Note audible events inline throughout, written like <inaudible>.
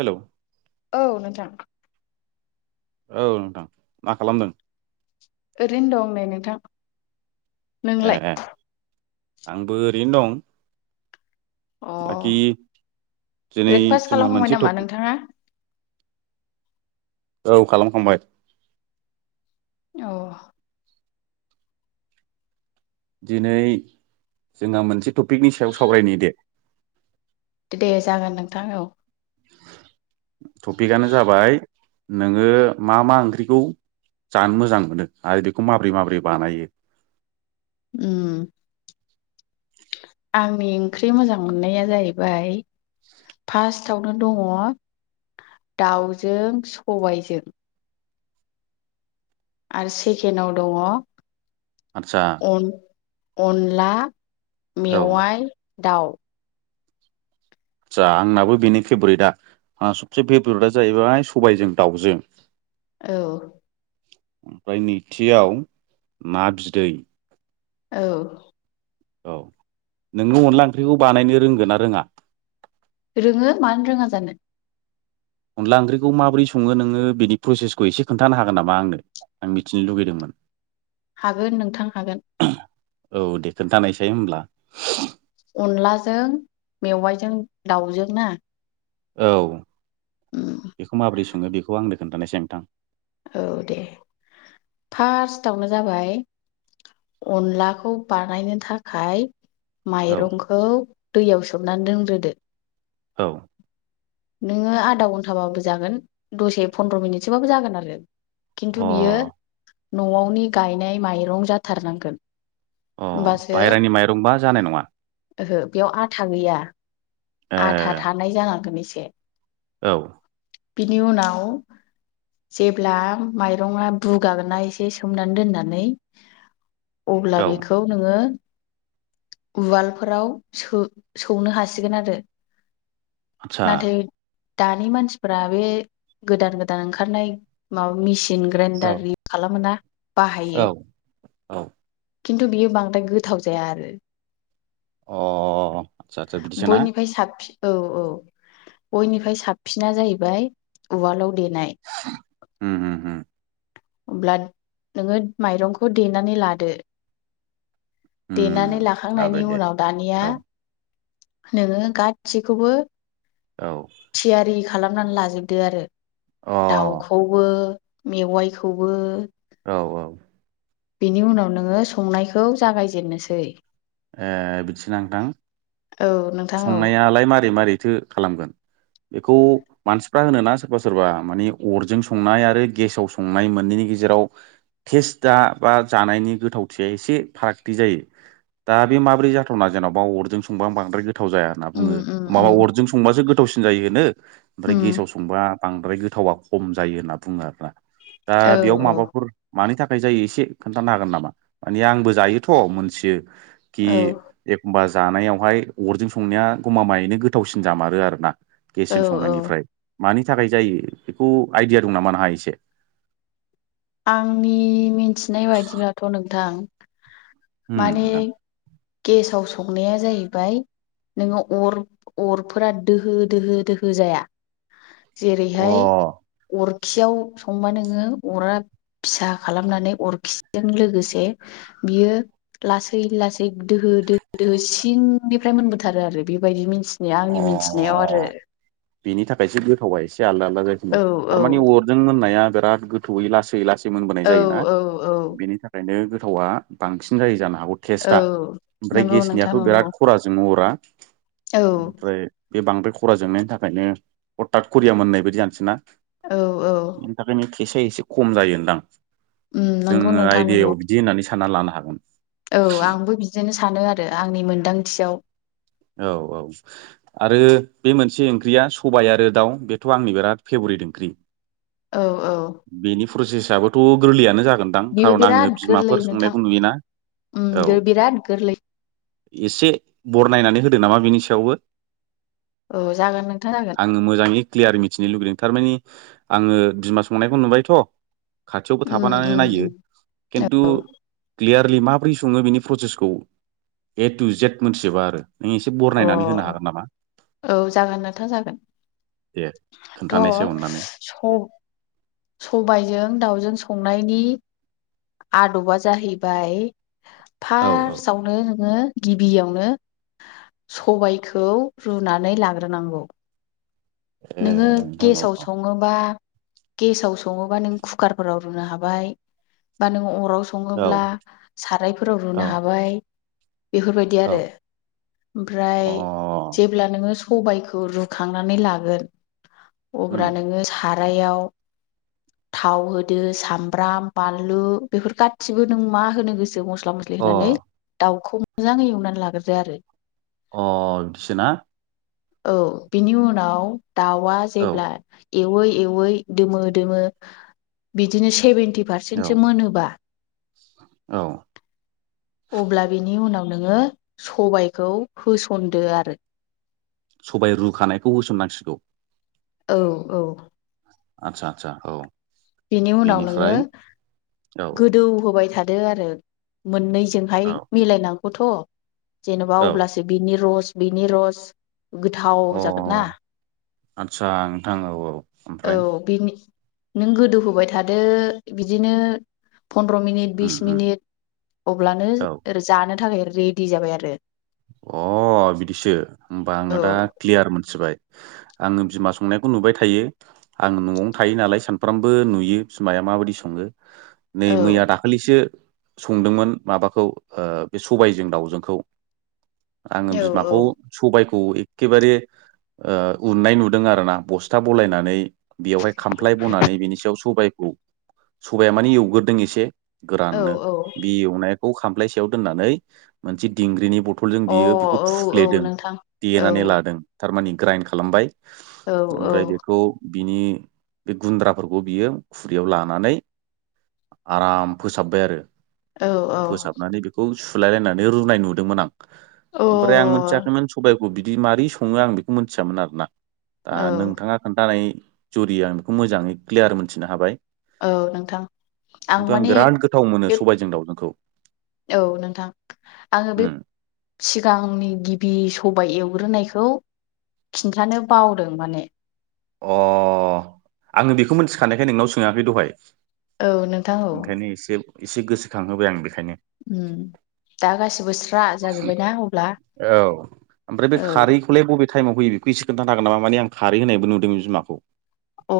हेल' औ नोंथां औ नोंथां मा खालामदों ओरैनो दं नै नोंथां ए नोंलाय ए आंबो ओरैनो दं अ बाखि दिनै ब्रेकफास्ट जोंहा खालामखांबाय मोनसे नामा टपिक नोंथाङा औ खालामखांबाय अ दिनै जोंहा मोनसे टपिकनि सायाव सावरायनाय नि दे दे जागोन नोंथां औ टपिकनो जाबाय नोङो मा मा ओंख्रिखौ जानो मोजां मोनो आरो बेखौ माबोरै माबोरै बानायो ओम आंनि ओंख्रि मोजां मोननाया जाहैबाय फार्स्ट आवनो दङ दाउजों सबायजों आरो सेकेन्डाव दङ आदसा अन अनला औ मेवाइ दाउ आदसा आंनाबो बेनि फेबरिटआ आंहा सबसे फेभरेटआ जाहैबाय सबायजों दाउजों औ ओमफ्राय नैथियाव ना बिदै औ औ नोंनो अनला ओंख्रिखौ बानायनो रोंगोन ना रोङा रोङो मानो रोङा जानो अनला ओंख्रिखौ माबोरै सङो नोङो बेनि प्रसेसखौ एसे खोन्थानो हागोन नामा आंनो आं मिथिनो लुगैदोंमोन हागोन नोंथां हागोन औ दे खोनथानायसै होनब्ला। अनलाजों मेवाइजों दाउजों ना? औ उम बेखौ माबोरै सङो बेखौ आंनो खोन्थानाय साय नोंथां। औ दे फार्स्टआवनो जाबाय अनलाखौ बानायनो थाखाय औ माइरंखौ दैयाव सोमनानै दोनग्रोदो। औ। नोङो आधा घन्टाबाबो जागोन दसे फन्द्र मिनिटसोबाबो जागोन आरो। अ खिन्थु बियो न'आवनि गायनाय माइरं जाथारनांगोन। अ होमबासो बाहेरानि माइ ओहो बेयाव आथा गैया, ए आथा थानाय जानांगोन एसे। औ। बिनि उनाव जेब्ला माइरङा बुगागोन ना एसे सोमनानै दोननानै अब्ला औ बेखौ नोङो उवालफोराव सो सौनो हासिगोन आरो। आतसा। नाथाय दानि मानसिफोरा बे गोदान गोदान ओंखारनाय माबा मिसिन औ ग्रेइडार रि खालामोना बाहायो औ औ। खिन्थु बियो बांद्राय गोथाव जाया आरो। अ। आदसा आदसा बिदिसो ना बयनिफाय साबसिन औ औ बयनिफ्राय साबसिना जाहैबाय उवालाव दे ओम ओम होम। अब्ला नोङो माइरंखौ देनानै लादो उम देनानै जाबाय लाखांनायनि दे उनाव दानिया औ नोङो गासिखौबो औ। थियारि खालामनानै लाजोबदो आरो अ दाउखौबो मेवाइखौबो औ औ। बिनि उनाव नोङो संनायखौ जागायजेननोसै। ए बिदिसो ना नोंथां? औ नोंथां औ संनायालाय मारै मारैथो खालामगोन? बेखौ मानसि फ्रा होनो ना सोरबा सोरबा माने अरजों संनाय आरो गेसाव संनाय मोननैनि गेजेराव टेस दा बा जानायनि गोथावथिया एसे फारागथि जायो। दा बे माब्रै जाथावना जेन'बा अरजों संबा बांद्राय गोथाव जाया होनना उम बुङो उम माबा उम अरजों संबासो गोथ थावसिन जायो होनो ओमफ्राय उम गेसाव संबा बांद्राय गोथावा खम जायो होनना बुङो आरोना। दा औ बेयाव औ माबाफोर मानि थाख खाय जायो एसे खोन्थानो हागोन नामा? माने आंबो जायोथ' मोनथियो कि औ एखमबा जानायावहाय अरजों संनाया गमामायैनो गोथावसिन जामारो आरोनना औ गेसजों औ संनायनिफ्राय। मानि थाखाय जायो बेखौ आइडिया दं नामा नोंहा एसे? आंनि मिथिनाय बायदिब्लाथ' नोंथां होम माने नोंथां। गेसाव संनाया जाहैबाय नोङो अर अरफोरा दोहो दोहो दोहो जाया। अ जेरैहाय अरखियाव संबा नोङो अरा फिसा खालामनानै अरखिजों लोगोसे बियो लासै लासै दोहो दोहो दोहो सिंनिफ्राय मोनबोथारो आरो बेबायदि मिन्थि बे आंनि मिथिनायाव आरो बिनि थाखायसो गोथावा एसे आलदा आलदा जायोखोमा औ थारमाने अरजों मोननाया बेराद गोथौवै लासै लासै मोनबोनाय औ जायोना औ औ बेनि थाखायनो गो गोथावा बांसिन जायो जानो हागौ औ टेस्टआ ओमफ्राय नंगौ नोंथां गेसनियाथ' नंगौ बिराद खराजों अरा औ ओमफ्राय बे बांद्राय खरा जोंनायनि थाखायनो हथात करिया मोननाय बायदि जानोसै ना औ औ टेस्टआ एसे खम जायोनोदां उम नंगौ जोङो नोंथां नंगौ आइडियायाव बिदि होननानै सानना लानो हागोन। औ आंबो बिदिनो सानो आरो आंनि मोनदांथियाव औ औ आरो बे मोनसे ओंख्रिया सबाय आरो दाउ बेथ' आंनि बिराद फेभरेट ओंख्रि औ औ बेनि प्रसेसआबोथ' गोरलैयानो जा जागोनदां बेबो खारन आङो बिराद गोरलै बिमाफोर नोंथां संनायखौ नुयोना औ उम बिराद गोरलै एसे बरनायनायनानै होदो नामा बेनि सायावबो। औ जागोन नोंथां जागोन आङो मोजाङै क्लियार मिथिनो लुबैदों थारमाने आङो बिमा संनायखौ नुबायथ'। खाथियावबो उम थाफानानै उम नायो खिन्थु उम क्लियारलि माब्रै सङो बेनि प्रसेसखौ ए टु जेद मोनथिजोबा आरो नों एसे अ बरनायनानै होनो हागोन नामा औ जागोन नोंथां जागोन दे थ' खोन्थानायसै अननानै सब‌ सबायजों दाउजों संनायनि आद'बा जाहैबाय औ औ फार्स्टआवनो नोङो गिबियावनो सबायखौ रुनानै लाग्रोनांगौ ए नोङो नोंथां औ गेसाव सङोबा गेसाव सङोबा नों कुकारफोराव रुनो हाबाय बा नों अराव औ सङोब्ला सारायफोराव औ रुनो हाबाय बेफोरबायदि औ आरो अ ओमफ्राय जेब्ला नोङो सबायखौ रुखांनानै लागोन उम अब्ला नोङो सारायाव थाव होदो सामब्राम बानलु बेफोर गासिबो नों मा होनो गोसो मस्ला मस्ला मस्लि अ होनानै दाउखौ मोजाङै एवनानै लाग्रोदो आरो अ बिदिसोना औ बिनि उनाव दाउआ औ जेब्ला एवै एवै दोमो दोमो बिदिनो सेभेन सेभेन्टि औ फारसेन्त सो मोनोबा औ अब्ला बिनि उनाव नोङो सबायखौ होसनदो आरो सबाय रुखानायखौ होसननांसिगौ औ औ आतसा आतसा औ बेनि उनाव नोङो बेनिफ्राय औ गोदौ होबाय थादो आरो मोननै जोंहाय औ मिलायनांगौथ' जेनेबा औ अब्लासो बिनि रस बिनि रस गोथाव जागोन ना अ आदसा नोंथां औ औ औ ओमफ्राय बेनि नों गोदो होबाय थादो बिदिनो फन्द्र' मिनिट उम बिस उम मिनिट अब्लानो औ जानो थाखाय रेडि जाबाय आरो अ बिदिसो होमबा आङो औ दा क्लियार मोनथिबाय आङो बिमा संनायखौ नुबाय थायो आं न'आवनो थायो नालाय सानफ्रामबो नुयो बिमाया माबायदि सङो नै मैया औ दाखालिसो संदोंमोन माबाखौ बे सबायजों दाउजोंखौ। आङो औ बिमाखौ सबायखौ खौ एखेबारे ओ उननाय नुदों आर ना बस्था बलायनानै बेवहाय खामफ्लाय बनानै बिनि सायाव सबायाइखौ सबाया माने एवग्रोदों एसे औ गोराननो बे एवनायखौ खामफ्लाय सायाव दोननानै मोनसे दिंग्रिनि बथल दटलजों औ बियो बेखौ अ औ औ फुफ्लेदों नोंथां औ देनानै लादों थारमानि ग्राइन्ड खालामबाय। औ ओमफ्राय औ। बेखौ बिनि बे गुन्द्राफोरखौ बियो खुरैयाव लानानै आराम फोसाबबाय आरो। औ औ फोसाबनानै बेखौ सुलायलायनानै रुनाय नुदोंमोन आं। अ ओमफ्राय आं औ मोनथियाखैमोन सबायखौ बिदि मारोरै सङो आं बेखौ मिथियामोन आरोना। दा नोंथाङा खोन्थानाय जुरि आं बेखौ मोजाङै क्लियार मोनथिनो हाबाय। औ नोंथां खिन्थु आं बिराद गोथाव मोनो बे सबायजों दावजोंखौ। औ नोंथां आङो बे उम सिगांनि गिबि सबाय एवग्रोनायखौ खिन्थानो बावदों माने। अ आङो बेखौ मिथिखानायखाय नोंनाव सोङाखै दहाय औ नोंथां औ ओंखायनो एसे एसे गोसोखांहोबाय आं बे। उम दा गाससिबोस्रि औ ओमफ्राय बे औ खारैखौलाय बबे टाइमाव होयो बे बेखौ एसे खोन्थानो हागोन नामा माने आं खारै होनायबो नुदों बिमाखौ अ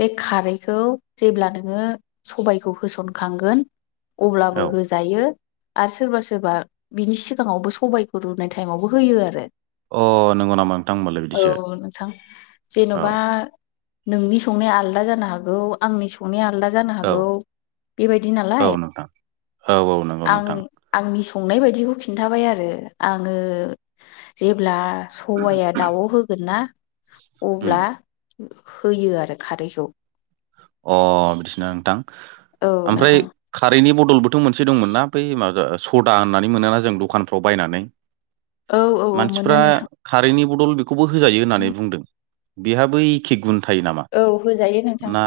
बे खारैखौ जेब्ला नोङो सबायखौ होसनखांगोन। औ अब्लाबो होजायो आरो सोरबा सोरबा। बिनि सिगाङावबो सबायखौ रुनाय टाइमावबो होयो आरो अ नंगौ नामा नोंथां होमबालाय औ बिदिसो नोंथां औ जेन'बा नोंनि संनाया आलादा जानो। हागौ आंनि संनाया आलादा। जानो औ हागौ बे औ बादिनालाय। नोंथां औ औ नंगौ आं नोंथां आंनि संनाय बायदिखौ खिन्थाबाय आरो आङो जेब्ला। सबाया दाउआव होगोनना उम अब्ला होयो। आरो खारैखौ अ बिदिसना नोंथां औ ओमफ्राय नोंथां खारैनि बथल बदलबोथ' मोनसे दंमोन नना बै माबा सदा होननानै मोनोना जों दखानफ्राव बायनानै। औ औ औ मोनो मानसिफ्रा नोंथां खारैन्नि बदल बेखौबो होजायो होननानै बुंदों। बेहाबो एखे गुन। थायो नामा औ होजायो नों ना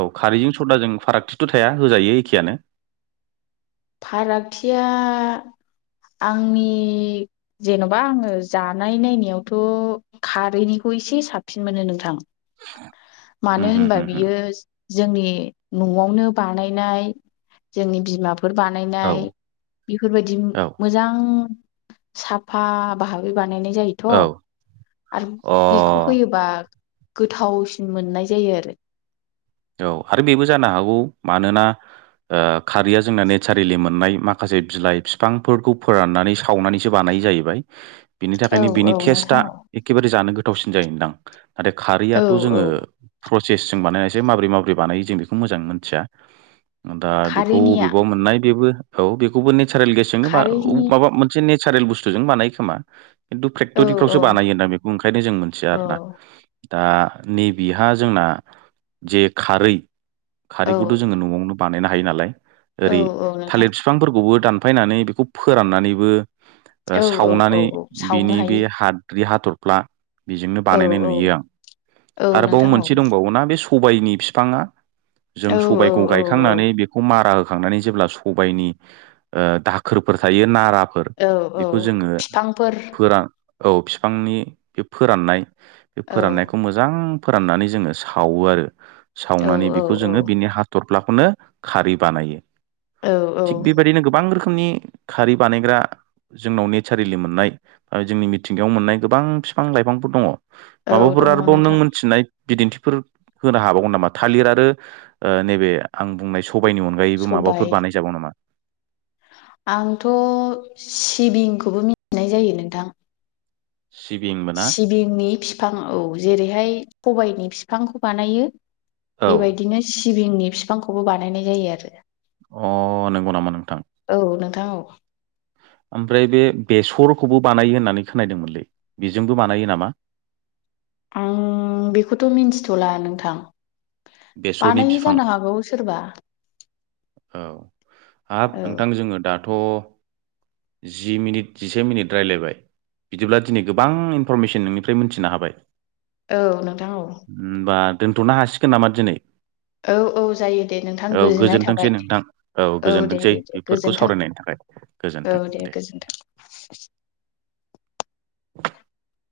औ खारैजों सदाजों फारागथि। थाया होजायो एखेयानो। फारागथिया आंनि जेन'बा आङो जानाय नायनायावथ' खारैनिखौ एसे साबसिन मोनो नोंथां उम मानो होम होनबा होम होम बियो। जोंनि न'आवनो बानायनाय जोंनि बिमा फोर औ बानायनाय बेफोरबायदि औ मोजां साफा बाहाबै बानायनाय जायोथ औ अ आरो बेखौहोयोबा। गोथावसिन मोननाय जायो आरो औ आरो बेबो जानो हागौ मानोना ओ खारैया जोंना नेचारेलि मोननाय माखासे बिलाइ बिफांफोरखौ फोराननानै सावनानैसो बानाय। जाहैबाय। बिनि औ थाखायनो बिनि औ टेस्टआ नोंथां औ एखेबारे जानो गोथावसिन जायोनदां नाथाय औ खारैयाथ' औ जोङो। प्रसेस जों बानायनायसो माबोरै माबोरै बानायो जों बेखौ मोजां मोनथिया। दा बेखौ खारैनिया अबेबाव मोननाय बेबो औ बेखौबो नेचारेल गेसजोंनो खारैनि माबा मोनसे ने सारेल बुस्थुजों बानायो खोमा। खिन्थु औ फेक्ट'रिफ्रावसो बानायोदां बेखौ ओंखायनो जों मोनथिया औ आरो ना। दा नैबेहा जोंना जे खारै औ खारैखौथ' जोङो न'आवनो। बानायनो हायो नालाय औ ओरै औ नोंथां थालिर बिफांफोरखौबो दानफायनानै बेखौ फोराननानैबो ओ औ औ औ सावनानै औ सावनो बिनि बे हायो हाद्रि हाथरफ्ला बेजोंनो औ बानायनाय औ नुयो आं औ आरोबाव नोंथां औ मोनसे दंबावोना बेस सबायनि बिफाङा जों औ औ सबायखौ औ गायखांनानै बेखौ मारा हो खांनानै जेब्ला सबायनि दाखोरफोर थायो नारा फोर औ औ बेखौ जोङो बिफांफोर फोरान औ बिफांनि बे फोराननाय बे औ फोराननायखौ औ मोजां फोराननानै जोङो सावो आरो औ सावनानै औ बेखौ जोङो बिनि हाथर फ्लाखौनो खारै बानायो औ थिग औ बेबायदिनो गोबां रोखोम नि खारै बानायग्रा जोंनाव नेचारेलि मोननाय जोंनि मिथिंगायाव मोननाय गोबां बिफां लाइफांफोर दङ। औ माबाफोर दङ आरोबाव नों नोंथां मिथिनाय बिदिन्थिफोर होनो हाबावगौ नामा थालिर आरो नैबे आं बुंनाय सम सबायाइनि अनगायैबो माबाफोर सबाय बानाय जागौ नामा? आंथ' सिबिंखौबो मिथिनाय जायो नोंथां। सिबिंबो ना सिबिंनि फिफां औ जेरैहाय सबायनि बिफांखौ बानायो। औ बेबायदिनो सिबिंनि बिफांखौबो बानायनाय जायो आरो अ नंगौ नामा नोंथां। थां ओ। ओमफ्राय बे बेसरखौबो बानायो होननानै खोनादोंमोनलै बेजोंबो बानायो नामा? <unintelligible> आं बेखौथ' मिन्थिथ'ला नोंथां। बेसरनि बानायो बिफां जानो हागौ सोरबा। औ हाब औ नोंथां जोङो दाथ' जि मिनिट जिसे मिनिट रायलायबाय। बिदिब्ला दिनै गोबां इनफरमेसन नोंनिफ्राय मोनथिनो हाबाय। औ नोंथां औ। दोन्थ'नो हासिगोन नामा दिनै? औ औ जायो दे नोंथां गोजोननाय जे थाबाय। नोंथां औ दे गोजोनथोंसै दे दे बेफोरखौ गोजोन्थों सावरायनायनि थाखाय औ गोजोनथों दे। गोजोन्थों <inaudible>